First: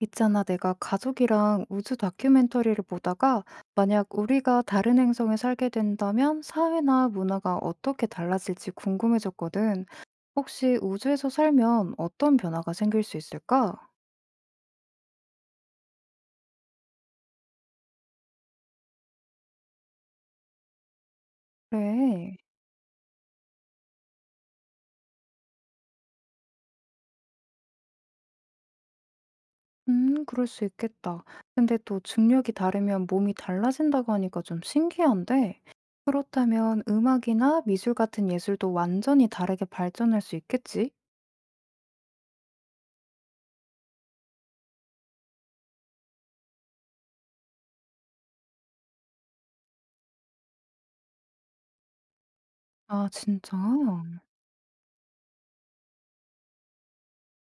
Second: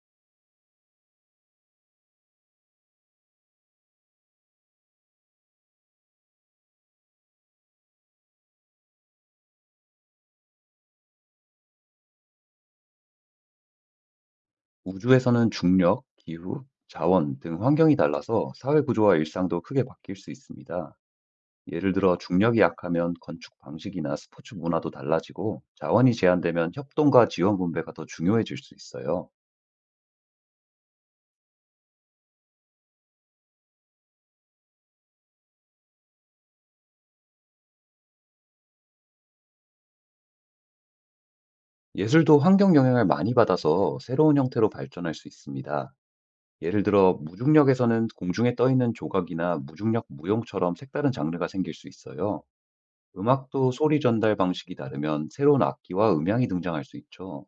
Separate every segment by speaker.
Speaker 1: 있잖아, 내가 가족이랑 우주 다큐멘터리를 보다가 만약 우리가 다른 행성에 살게 된다면 사회나 문화가 어떻게 달라질지 궁금해졌거든. 혹시 우주에서 살면 어떤 변화가 생길 수 있을까?
Speaker 2: 우주에서는 중력, 기후, 자원 등 환경이 달라서 사회 구조와 일상도 크게 바뀔 수 있습니다. 예를 들어
Speaker 1: 그래.
Speaker 2: 중력이 약하면 건축 방식이나 스포츠 문화도 달라지고 자원이 제한되면 협동과 지원 분배가 더 중요해질 수 있어요.
Speaker 1: 그럴 수 있겠다. 근데 또 중력이 다르면 몸이 달라진다고 하니까 좀 신기한데. 그렇다면 음악이나 미술 같은 예술도 완전히 다르게 발전할 수 있겠지?
Speaker 2: 예술도 환경 영향을 많이 받아서 새로운 형태로 발전할 수 있습니다. 예를 들어 무중력에서는 공중에 떠 있는 조각이나 무중력 무용처럼 색다른 장르가 생길 수 있어요.
Speaker 1: 아, 진짜?
Speaker 2: 음악도 소리 전달 방식이 다르면 새로운 악기와 음향이 등장할 수 있죠.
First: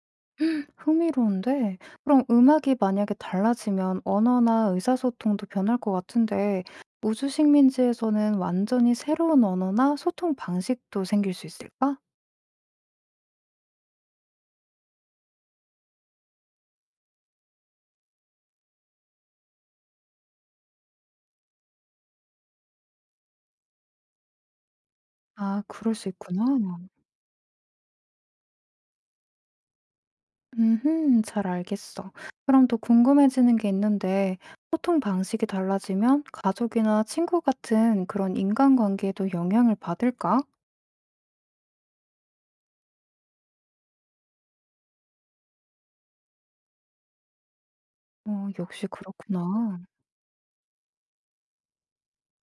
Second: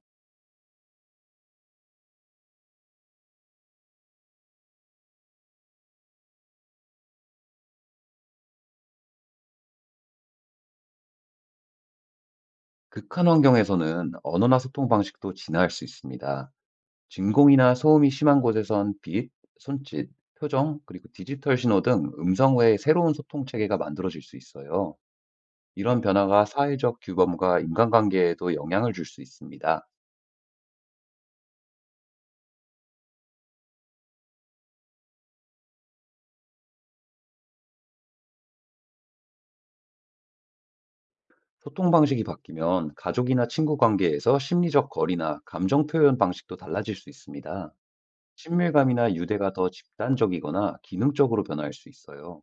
Speaker 1: 흥미로운데, 그럼 음악이 만약에 달라지면 언어나 의사소통도 변할 것 같은데, 우주 식민지에서는 완전히 새로운 언어나 소통 방식도 생길 수 있을까?
Speaker 2: 극한 환경에서는 언어나 소통 방식도 진화할 수 있습니다. 진공이나 소음이 심한 곳에선 빛, 손짓, 표정, 그리고 디지털 신호 등 음성 외의 새로운 소통 체계가 만들어질 수 있어요.
Speaker 1: 아, 그럴
Speaker 2: 이런
Speaker 1: 수
Speaker 2: 변화가
Speaker 1: 있구나.
Speaker 2: 사회적 규범과 인간관계에도 영향을 줄 수 있습니다.
Speaker 1: 잘 알겠어. 그럼 또 궁금해지는 게 있는데, 소통 방식이 달라지면 가족이나 친구 같은 그런 인간관계에도 영향을 받을까?
Speaker 2: 소통 방식이 바뀌면 가족이나 친구 관계에서 심리적 거리나 감정 표현 방식도 달라질 수 있습니다.
Speaker 1: 어, 역시
Speaker 2: 친밀감이나 유대가 더
Speaker 1: 그렇구나.
Speaker 2: 집단적이거나 기능적으로 변화할 수 있어요.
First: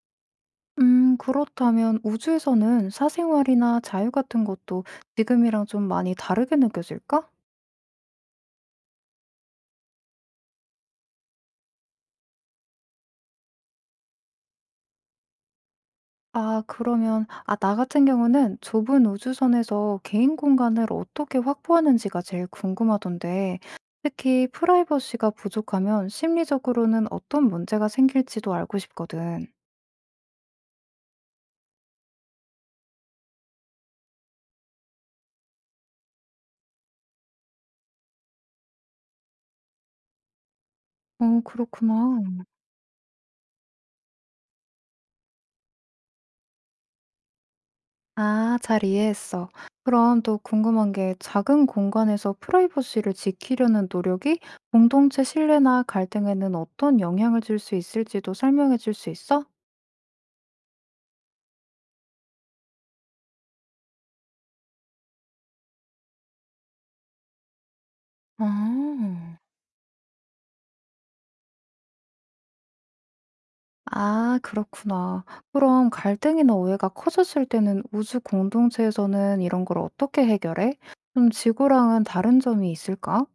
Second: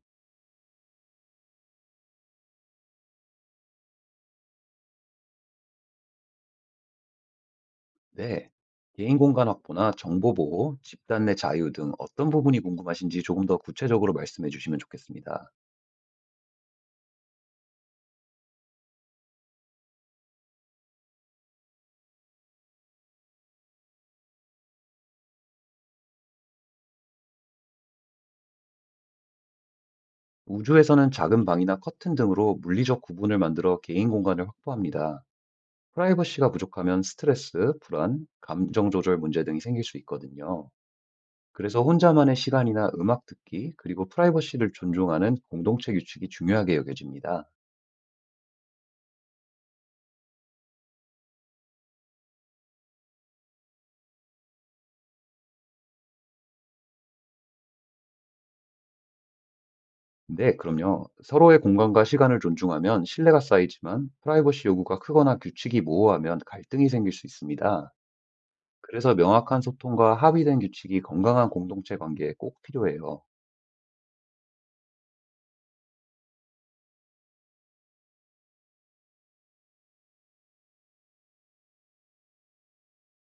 Speaker 1: 그렇다면 우주에서는 사생활이나 자유 같은 것도 지금이랑 좀 많이 다르게 느껴질까?
Speaker 2: 네. 개인 공간 확보나 정보 보호, 집단 내 자유 등 어떤 부분이 궁금하신지 조금 더 구체적으로 말씀해 주시면 좋겠습니다.
Speaker 1: 아, 그러면, 아, 나 같은 경우는 좁은 우주선에서 개인 공간을 어떻게 확보하는지가 제일 궁금하던데, 특히 프라이버시가 부족하면 심리적으로는 어떤 문제가 생길지도 알고 싶거든.
Speaker 2: 우주에서는 작은 방이나 커튼 등으로 물리적 구분을 만들어 개인 공간을 확보합니다. 프라이버시가 부족하면 스트레스, 불안, 감정 조절 문제 등이 생길 수 있거든요.
Speaker 1: 어,
Speaker 2: 그래서 혼자만의
Speaker 1: 그렇구나.
Speaker 2: 시간이나 음악 듣기, 그리고 프라이버시를 존중하는 공동체 규칙이 중요하게 여겨집니다.
Speaker 1: 아, 잘 이해했어. 그럼 또 궁금한 게 작은 공간에서 프라이버시를 지키려는 노력이 공동체 신뢰나 갈등에는 어떤 영향을 줄 수 있을지도 설명해 줄 수 있어?
Speaker 2: 네, 그럼요. 서로의 공간과 시간을 존중하면 신뢰가 쌓이지만 프라이버시 요구가 크거나 규칙이 모호하면 갈등이 생길 수 있습니다. 그래서
Speaker 1: 아,
Speaker 2: 명확한 소통과 합의된 규칙이 건강한 공동체 관계에 꼭 필요해요.
Speaker 1: 아, 그렇구나. 그럼 갈등이나 오해가 커졌을 때는 우주 공동체에서는 이런 걸 어떻게 해결해? 좀 지구랑은 다른 점이 있을까?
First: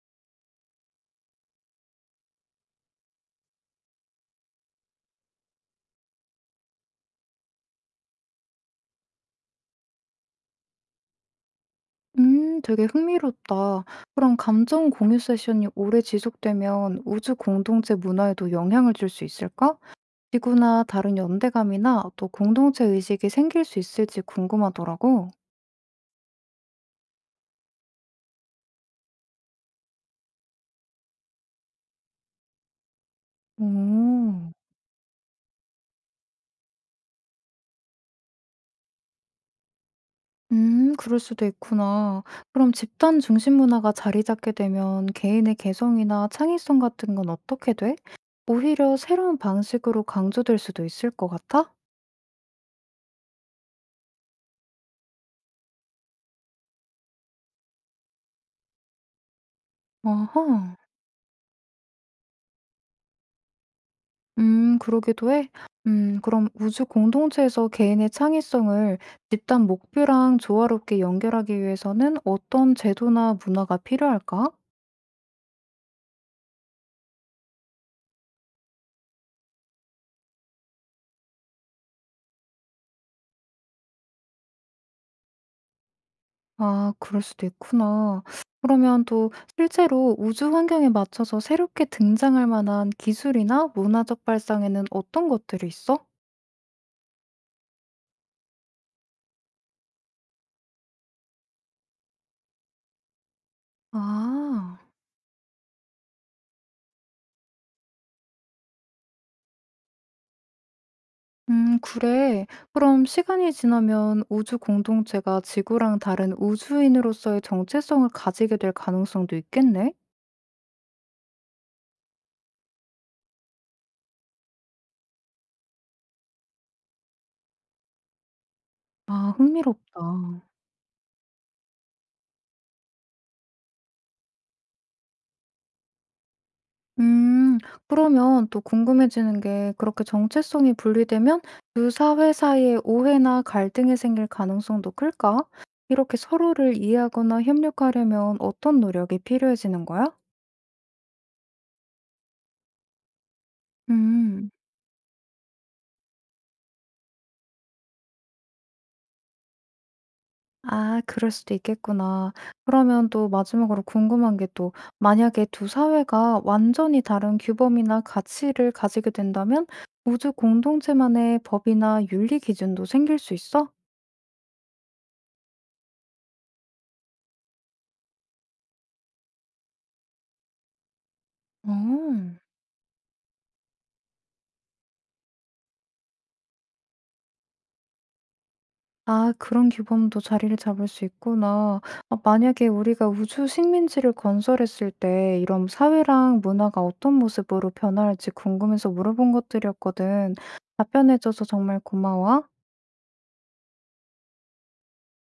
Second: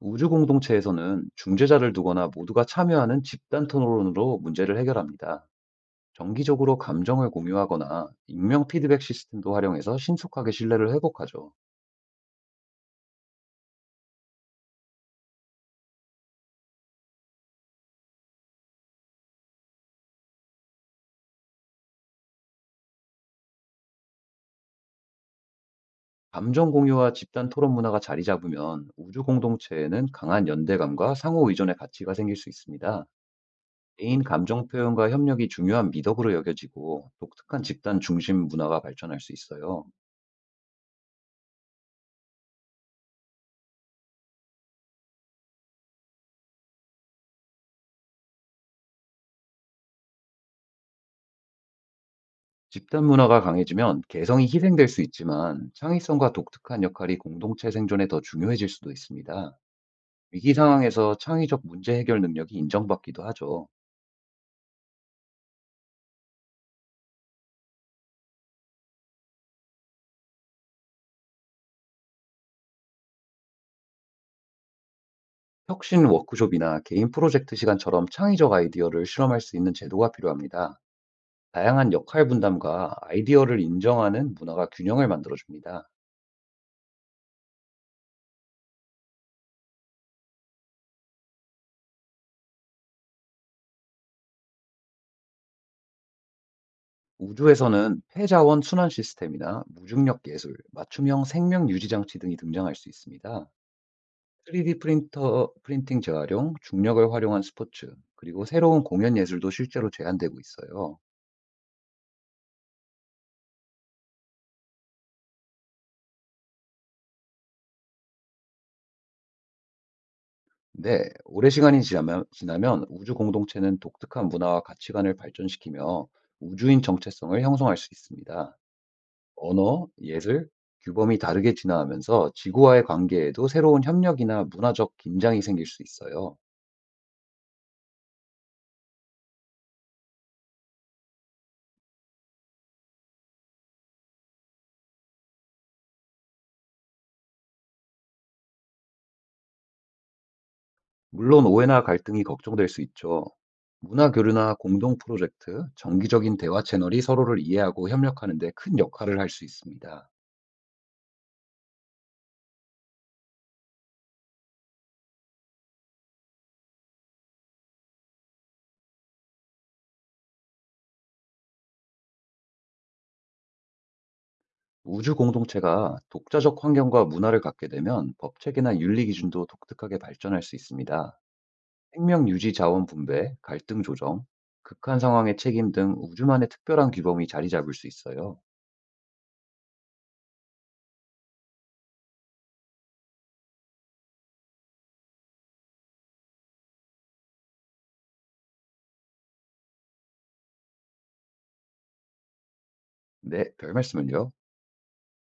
Speaker 2: 우주 공동체에서는 중재자를 두거나 모두가 참여하는 집단 토론으로 문제를 해결합니다. 정기적으로 감정을 공유하거나 익명 피드백 시스템도 활용해서 신속하게 신뢰를 회복하죠.
Speaker 1: 되게 흥미롭다. 그럼 감정 공유 세션이 오래 지속되면 우주 공동체 문화에도 영향을 줄 수 있을까? 지구나 다른 연대감이나 또 공동체 의식이 생길 수 있을지 궁금하더라고.
Speaker 2: 감정 공유와 집단 토론 문화가 자리 잡으면 우주 공동체에는 강한 연대감과 상호 의존의 가치가 생길 수 있습니다. 개인
Speaker 1: 오,
Speaker 2: 감정 표현과 협력이 중요한 미덕으로 여겨지고 독특한 집단 중심 문화가 발전할 수 있어요.
Speaker 1: 그럴 수도 있구나. 그럼 집단 중심 문화가 자리 잡게 되면 개인의 개성이나 창의성 같은 건 어떻게 돼? 오히려 새로운 방식으로 강조될 수도 있을 것 같아?
Speaker 2: 집단 문화가 강해지면 개성이 희생될 수 있지만 창의성과 독특한 역할이 공동체 생존에 더 중요해질 수도 있습니다. 위기
Speaker 1: 아하.
Speaker 2: 상황에서 창의적 문제 해결 능력이 인정받기도 하죠.
Speaker 1: 그러기도 해? 그럼 우주 공동체에서 개인의 창의성을 집단 목표랑 조화롭게 연결하기 위해서는 어떤 제도나 문화가 필요할까?
Speaker 2: 혁신 워크숍이나 개인 프로젝트 시간처럼 창의적 아이디어를 실험할 수 있는 제도가 필요합니다. 다양한 역할 분담과 아이디어를 인정하는 문화가 균형을 만들어줍니다.
Speaker 1: 아, 그럴 수도 있구나. 그러면 또 실제로 우주 환경에 맞춰서 새롭게 등장할 만한 기술이나 문화적 발상에는 어떤 것들이 있어?
Speaker 2: 우주에서는 폐자원 순환 시스템이나 무중력 예술, 맞춤형 생명 유지 장치 등이 등장할 수 있습니다. 3D
Speaker 1: 아,
Speaker 2: 프린터, 프린팅 재활용, 중력을 활용한 스포츠, 그리고 새로운 공연 예술도 실제로 제안되고 있어요.
Speaker 1: 그래. 그럼 시간이 지나면 우주 공동체가 지구랑 다른 우주인으로서의 정체성을 가지게 될 가능성도 있겠네?
Speaker 2: 근데 오랜 시간이 지나면 우주 공동체는 독특한 문화와 가치관을 발전시키며 우주인 정체성을 형성할 수 있습니다.
Speaker 1: 아,
Speaker 2: 언어,
Speaker 1: 흥미롭다.
Speaker 2: 예술, 규범이 다르게 진화하면서 지구와의 관계에도 새로운 협력이나 문화적 긴장이 생길 수 있어요.
Speaker 1: 음, 그러면 또 궁금해지는 게 그렇게 정체성이 분리되면 두 사회 사이에 오해나 갈등이 생길 가능성도 클까? 이렇게 서로를 이해하거나 협력하려면 어떤 노력이 필요해지는 거야?
Speaker 2: 물론 오해나 갈등이 걱정될 수 있죠. 문화
Speaker 1: 음.
Speaker 2: 교류나 공동 프로젝트, 정기적인 대화 채널이 서로를 이해하고 협력하는 데 큰 역할을 할 수 있습니다.
Speaker 1: 아, 그럴 수도 있겠구나. 그러면 또 마지막으로 궁금한 게 또 만약에 두 사회가 완전히 다른 규범이나 가치를 가지게 된다면 우주 공동체만의 법이나 윤리 기준도 생길 수 있어?
Speaker 2: 우주 공동체가 독자적 환경과 문화를 갖게 되면 법체계나 윤리 기준도 독특하게 발전할 수 있습니다.
Speaker 1: 어.
Speaker 2: 생명 유지 자원 분배, 갈등 조정, 극한 상황의 책임 등 우주만의 특별한 규범이 자리 잡을 수 있어요.
Speaker 1: 아, 그런 규범도 자리를 잡을 수 있구나. 아, 만약에 우리가 우주 식민지를 건설했을 때 이런 사회랑 문화가 어떤 모습으로 변화할지 궁금해서 물어본 것들이었거든. 답변해 줘서 정말 고마워.
Speaker 2: 네, 별 말씀을요.